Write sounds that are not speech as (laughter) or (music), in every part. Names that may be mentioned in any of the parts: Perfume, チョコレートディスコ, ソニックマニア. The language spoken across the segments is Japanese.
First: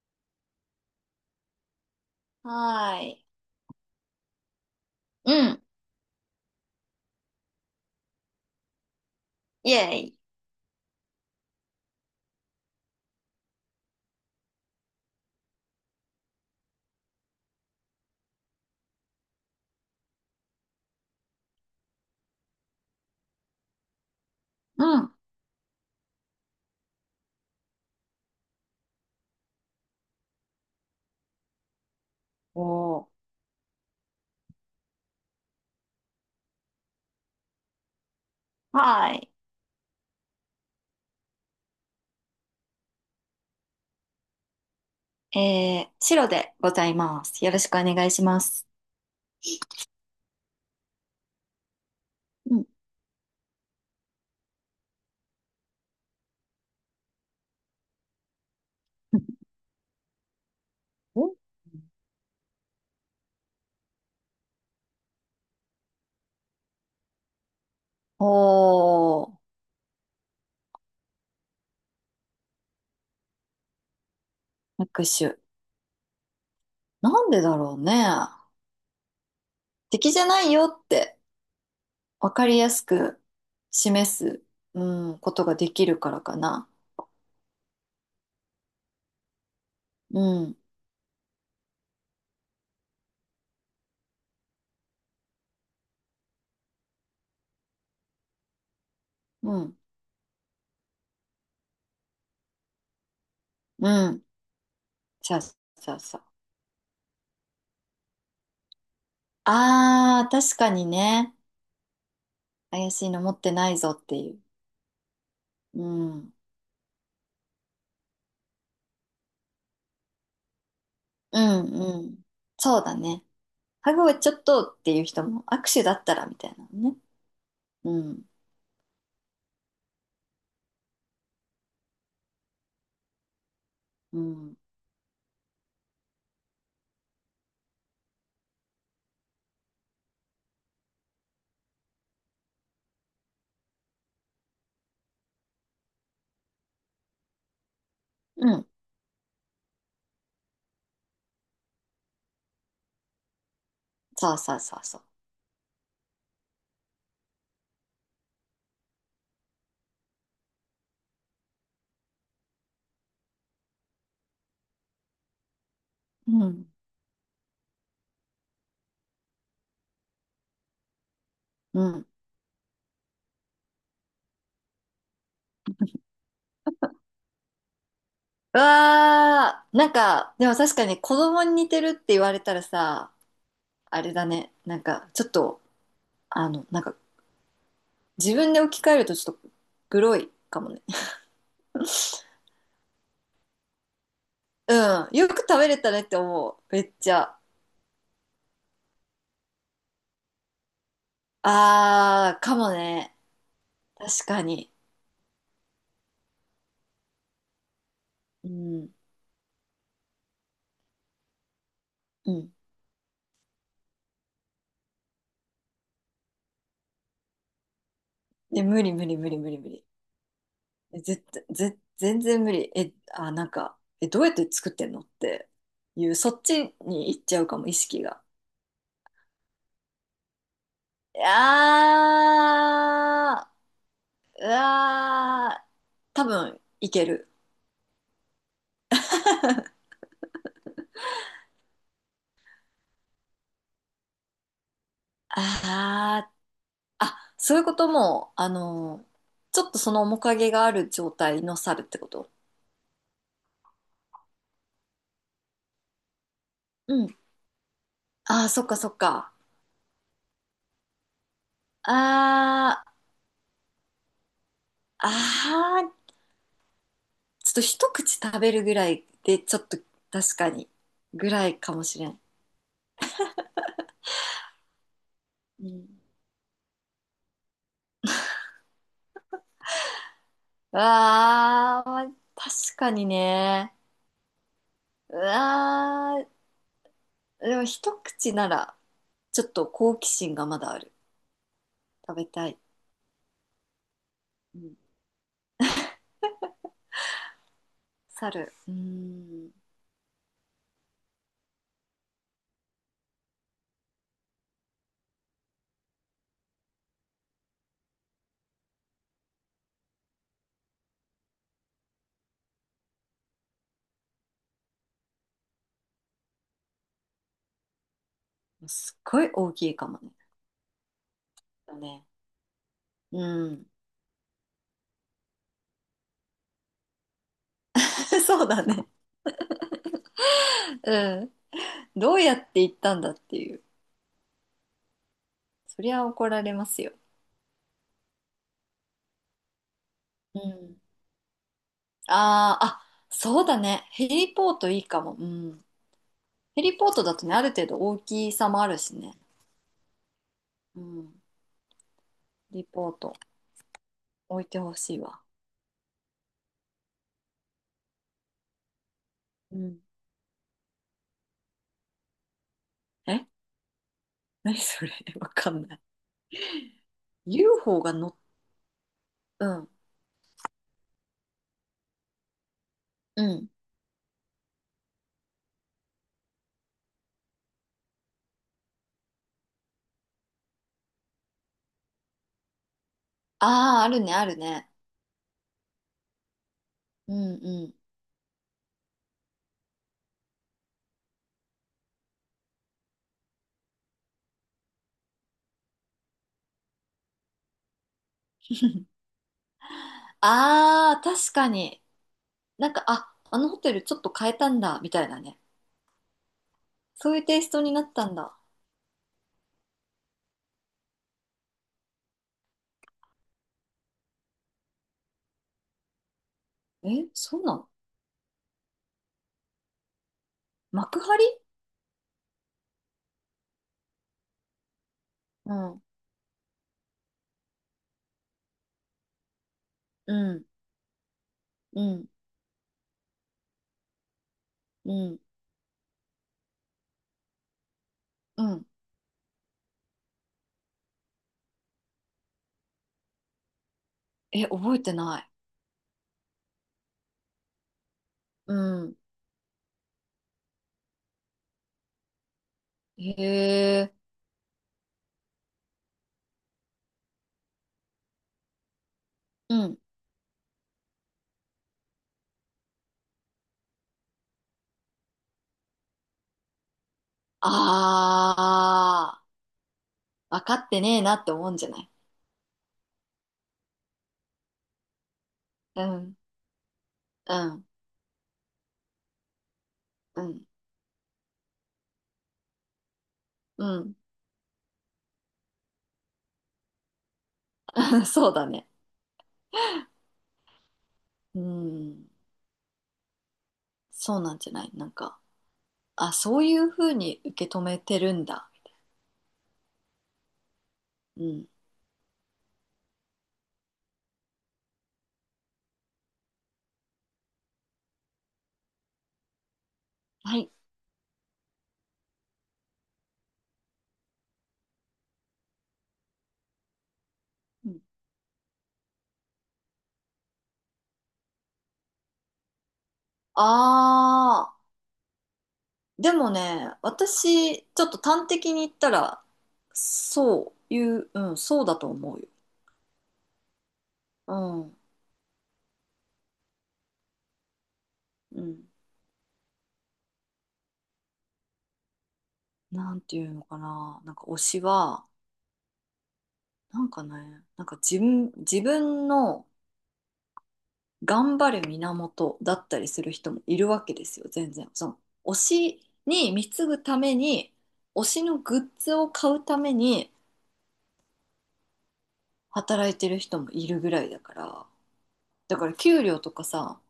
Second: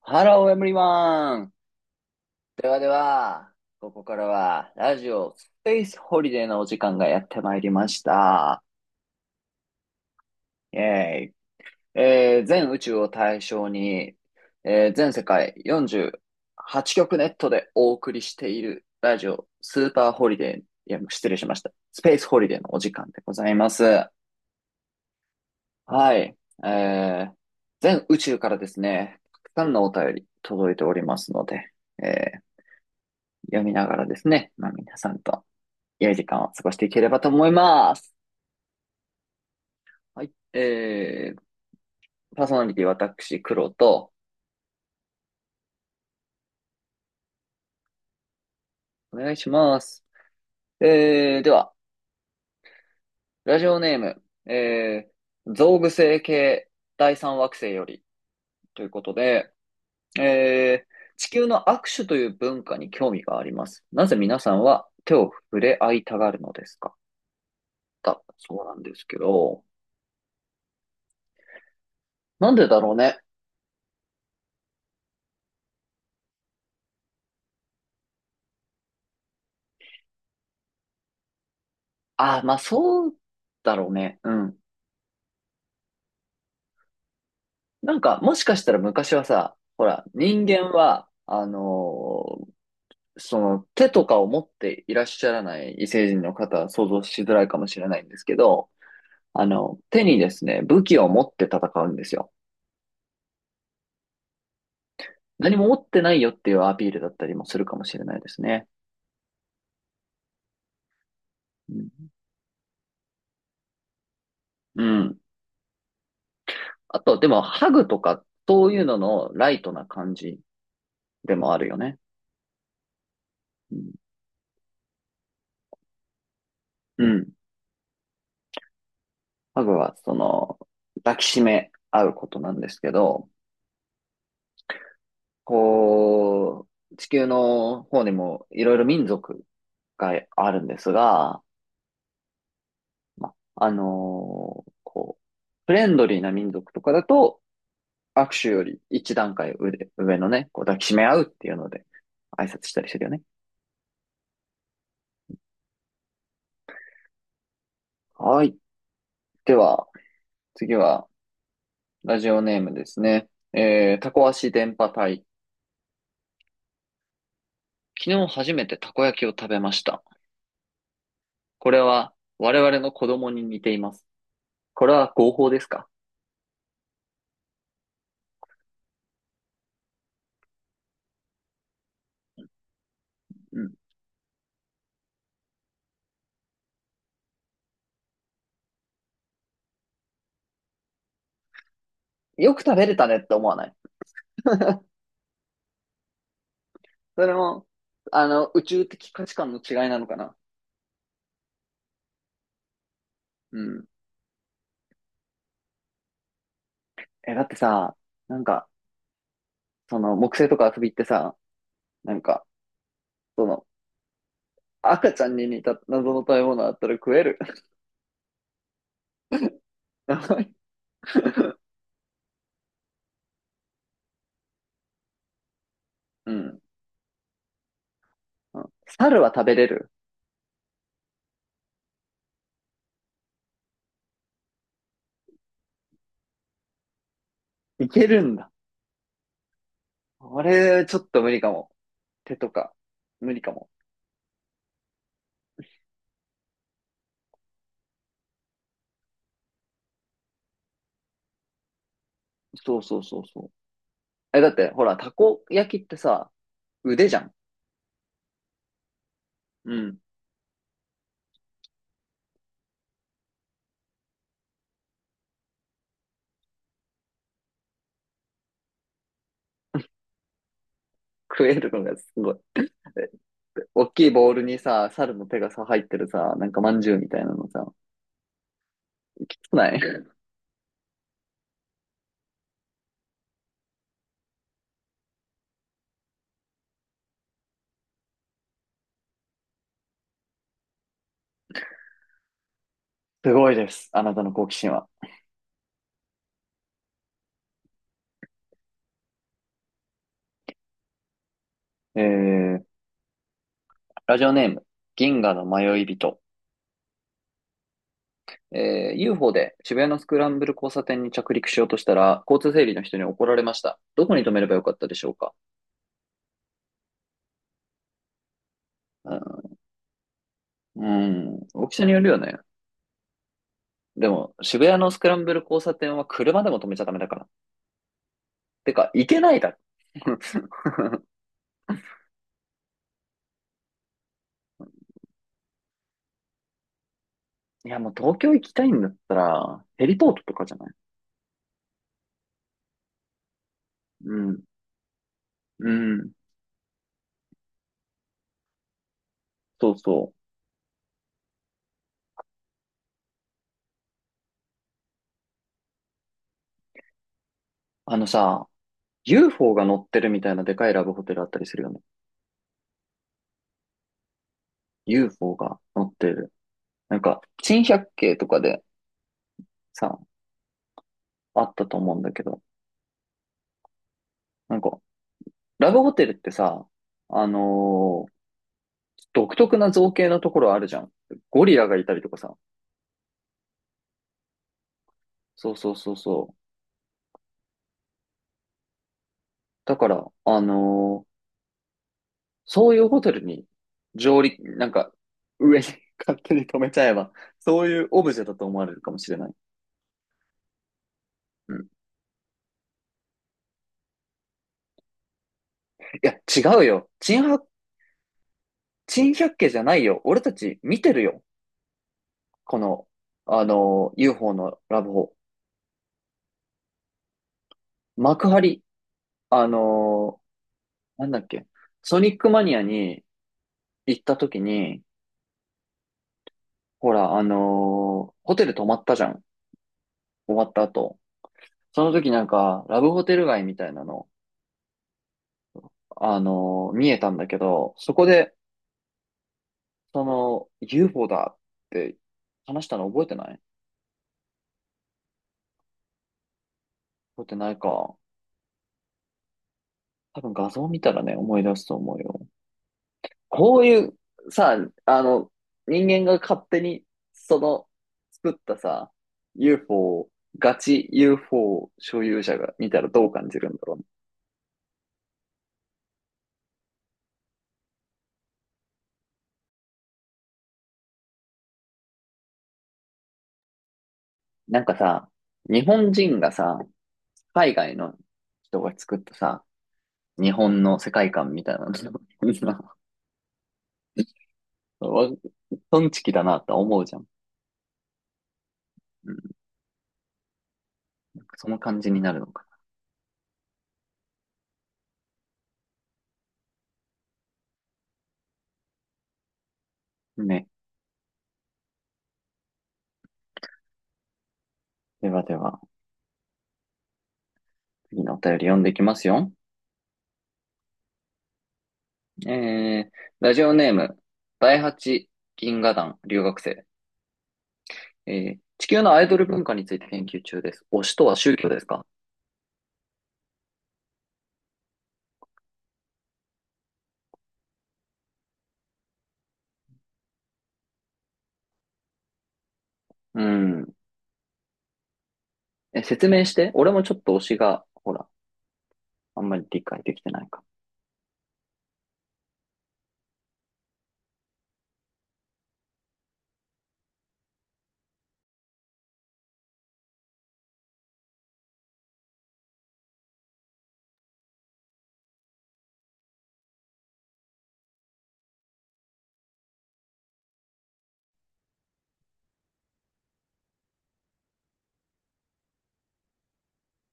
ハロー、エムリマン。ではではーい。は、ここからは、ラジうオスん。ペースホリデーのお時間がやってまいりました。イェイ。イェーイ。全宇宙を対象に、全世界48局ネットでお送りしているラジオスーパーホリデー、いや、失礼しました。スペースホリデーのお時間でございます。うん。はい。えー全宇宙からですね、たくさんのお便り届いておりますので、えーおー、読みながらですね、まあ皆さんと良い時間を過ごしていければと思います。はーはい。えー、パーソナリティ私、黒と、い。白でございます。よろしくお願いします。お願いします。えー、では、うん。ラジオネーム、えー、グ具星系第三惑星よりということ (laughs) で、えー、地球の握手という文化に興味があります。なぜ皆さんは手を触れ合いたがるのですかだ、おそうなんですけおー、ど、なんでだろうね。拍手。なんでだろうね。敵じゃないよって分あ、かまありやすそうくだろう示ね。うす、ん。うん、ことができるからかな。なんか、もしかしたら昔はさ、ほら、う人ん、間は、その手とかを持っていらっしゃらない異星人の方は想像しづらいかもしれないんですけど、あうん、の、手にですね、武器を持って戦うんですよ。うん。そう何も持っそうてなそいう。よっていうアピールだったりもするかもしれないですね。あー、確かにね。うん怪しいの持ってないぞっていう。うん。うん。あと、でも、ハグとか、そういうののライトな感じでうもあるよね。んうん。そうだね。うん。ハグはちょっとっていう人も握手だったらみたいなのね。うんうん。ハグは、その、抱きしめ合うことなんですけど、うん。こう、地球の方にもいろいろ民族があるんですが、まあ、こう、フレンドリーな民族とかだと、握手うよん。り一段階上で、上のね、こう抱きしめ合うっていうので、挨拶したりしてるよね。そうそうそうそう。はい。では、次は、ラジオネームですね。えー、タコ足電波隊。うん。昨日初めてたこ焼きを食べました。これうん。は、我々の子供に似ています。これは合法ですかうわー、なんか、でも確かに子供に似てるって言われたらさ、うん。あれだね。なんか、ちょっと、なんか、自分で置き換えるとちょっと、グロいかもね。(laughs) よく食べれたねって思わないうん。よく食べれたねって思う。めっちそれゃ。も、あの、宇宙的価値観の違いなのかな。あー、かもね。うん。確かに。え、だってさ、なんうか、ん。その、木星とか遊びってさ、なんうか、ん。その、赤ちゃんに似た謎の食べ物あったら食える。で、無理無理無理無理無理。(laughs) やばいえ絶対、全然無理。え、あ、なんか、え、どうやって作ってんのっていう、うそっん。ちに行っちゃうかも、意識が。うん猿は食べれる。いやー、うわー、多分いける。いけるんだ。あれちょっと無理かも。手とか、無理かも。あー、あ、そういうことも、ちょっとその面影がある状態の猿ってこと。そうそうそうそう。え、だって、ほら、たこ焼きってさ、う腕ん。じゃん。あー、そっかそっか。うん。あー、あー、ちょっと一口食べるぐらいで、ちょっと確かに、ぐ食らえいるかのもがしれすん。ごい。え大きいボウルにさ、猿の手がさ、う入っん。てるさ、なんかまんじゅうみたいなのさ、少ないわー、まあ確かにね。うわー、でも一口なら、ちょっと好奇心がまだある。食べたい。すごいです。あなたの好奇う心ん。は。猿。うーん。えー、ラジオネーム、銀河の迷い人。えー、UFO で渋谷のスクランブル交差点に着陸しようとしたら、交通整理の人に怒られました。どこに止めればよかったでしょうかすっうごいん、大きいかもね。うん大だきさによね。るよね。うん。でも、渋谷のスクランブル交差点は車でも止めちゃダメだから。(laughs) そうだてね。か、行けないだろ。(laughs) うん。どうやって行ったんだっていう。そりゃ怒られますよ。いや、もう東京行きたいんだったら、ヘリポートとうかじゃないん。あー、あ、そうだね。ヘうリん、ポートいいかも。うん。うん、ヘリポートだとね、ある程度大きさもあるしね。そうそう。うん。ヘリポート置いてほしいわ。あのさ、UFO うが乗ん。ってるみたいなでかいラブホテルあったりするよね。え、何それ。 (laughs) わ UFO かがんない。乗ってる。なんか、珍 UFO 百が乗っ、景とかでうん、さ、あったと思うんだけど、うん。なんか、ラブホテルってさ、あのー独特な造形のところあるじゃん。ゴリラがいたりとかさ。ああ、あるね、あるね。そうそうそうそう。うんうん。だから、そういうホテルに上陸、なんか、上に (laughs) 勝手に止めちゃえば、そういうオブジェだと思われるかもしれない。ああ、確かうん。いに。なんか、あ、あのホテルちょっと変えたんだ、みたいなね。や、違うよ。そうい珍うテイ百、ストになったんだ。珍百景じゃないよ。俺たち見てるよ。この、あのー UFO のラブホ。え、そうなの。幕張、あのー幕なんだっ張。け、ソニックマニアに行った時に、うん、ほら、ホテル泊まったじゃん。う終わん、った後。うそのん、時なんか、ラブホテル街みたいなの、うん、見えたんだけど、そこで、うん。その、UFO だって話したの覚えてないえ、覚えてない。覚えてないか。うん。多分画像見たらね、思い出すと思うよ。へこういうえ。さ、あの、人間が勝手にその作ったさ、う UFO ん。を、ガチ UFO 所有者が見たらどう感じるんだろうね。ああ、分かってねえなって思うんじゃない。なんかさ、日う本ん、人がさ、う海ん、外の人が作ったさ、う日ん、本の世界観みたいなの うん。(laughs) わトンチキだなって思うじゃん。(laughs) そうだね。うん、うその感じにん、なるのかそうなんじゃない。なんか、あ、そういうふうに受け止めてるんだ。な。ね。うん。ではでは、次のお便り読んでいきますよ。はい。えー、ラジオネーム、第八銀河団留学生。うん。えー地球のアイドル文化について研究中です。推しとは宗教ですかああ、でもね、私、ちょっと端的に言ったら、そういう、うん、そうだと思うよ。うん。うん、え、説明して。俺もちょっと推しが、ほら、うん。あんまり理解できてないか。なんていうのかな。なんか推しは、なんかね、なんか自分、自分の、頑張る源だったりする人もいるわけですよ、全然。その推しに貢ぐために、推しのグッズを買うために働いてる人もいるぐらいだから、だから給料とかさ、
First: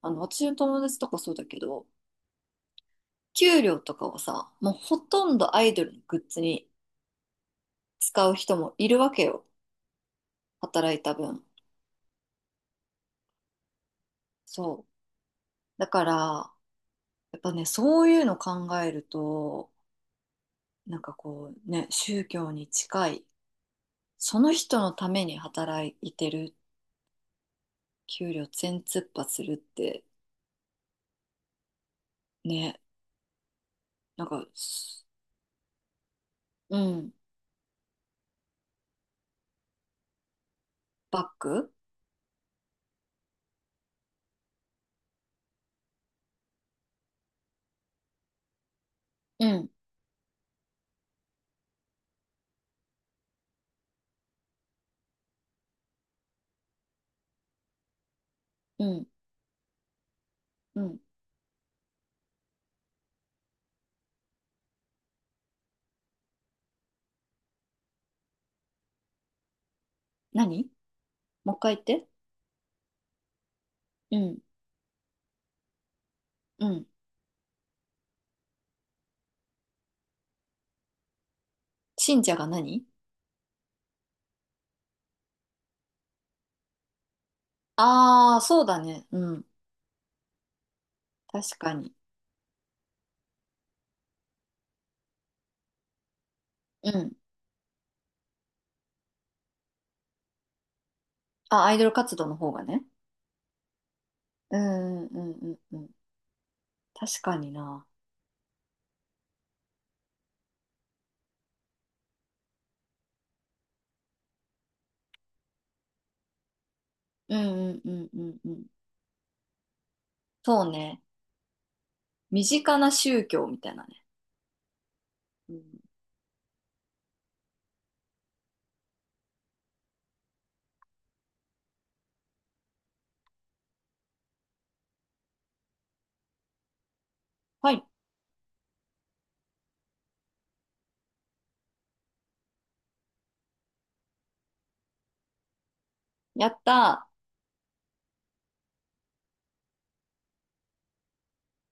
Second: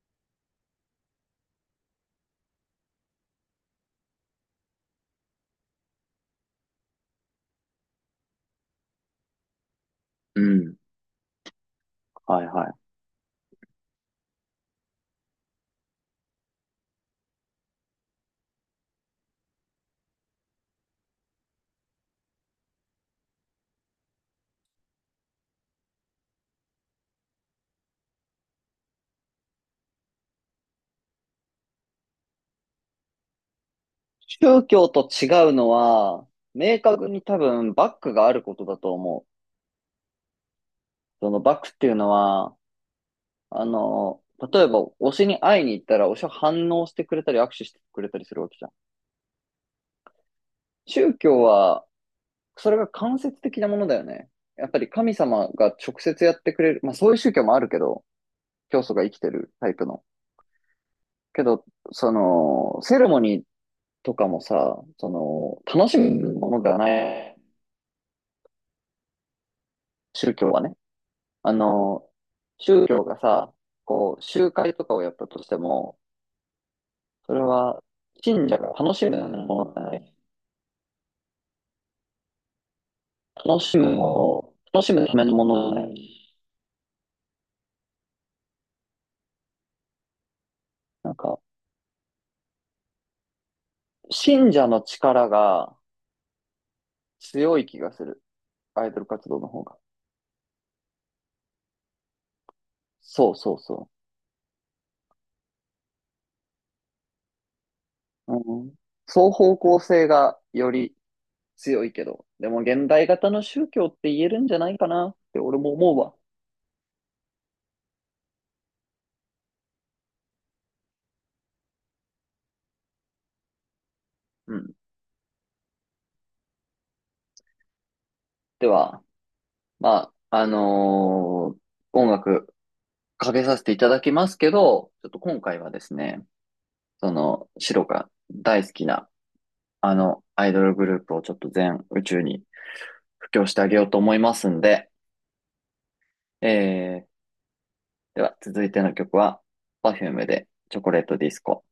あの私の友達とかそうだけど、給料とかをさ、もうほとんどアイドルのグッズに使う人もいるわけよ、うん。働いた分。はいはい。そう。だから、やっぱね、そういうの考えると、なんかこうね、宗教に近い。その人のために働いてる、給料全突破するってね、なんか、宗教す。と違うのは、明う確ん、に多分バックがあることだと思う。バッそのバックク。っていうのは、あの、例えば推しに会いに行ったら推しは反応してくれたり握手してくれたりするわけじゃん。うん、宗教は、それが間接的なものだよね。やっぱり神様が直接やってくれる、まあそういう宗教もあるけど、教う祖がん、生きてるタイプの。うん。けど、その、セレモニーとかもさ、その、楽しむものではない、宗教は何？ね。もあう一回言っの、て。宗教がさ、こうう、ん、集会とかをやったとしても、うん。それは、信者が楽しむものじゃない。信者が何？楽しむものを、楽しむためのものじゃない。ああー、そうだね。うん、なんか、確かに。信者の力がうん。強い気がする。アイドル活動の方が。あ、アイドル活動の方がね。そうそうそうん、うん、うん、うん。確かにな。う。うん、双方向性がより強いけど、でも現代型の宗教って言えるんじゃないかなって俺も思うわ。うん、うん、うん、うん。うん。そうね。身近な宗教みたいなね。うん。うん、では、まあ、音楽かけさせていただきますけど、ちょっと今回はですね、その、はシロい、が大好きなあのアイドルグループをちょっと全宇宙に布教してあげようと思いますんで、えやったー、ー。では続いての曲は、Perfume でチョコレートディスコ。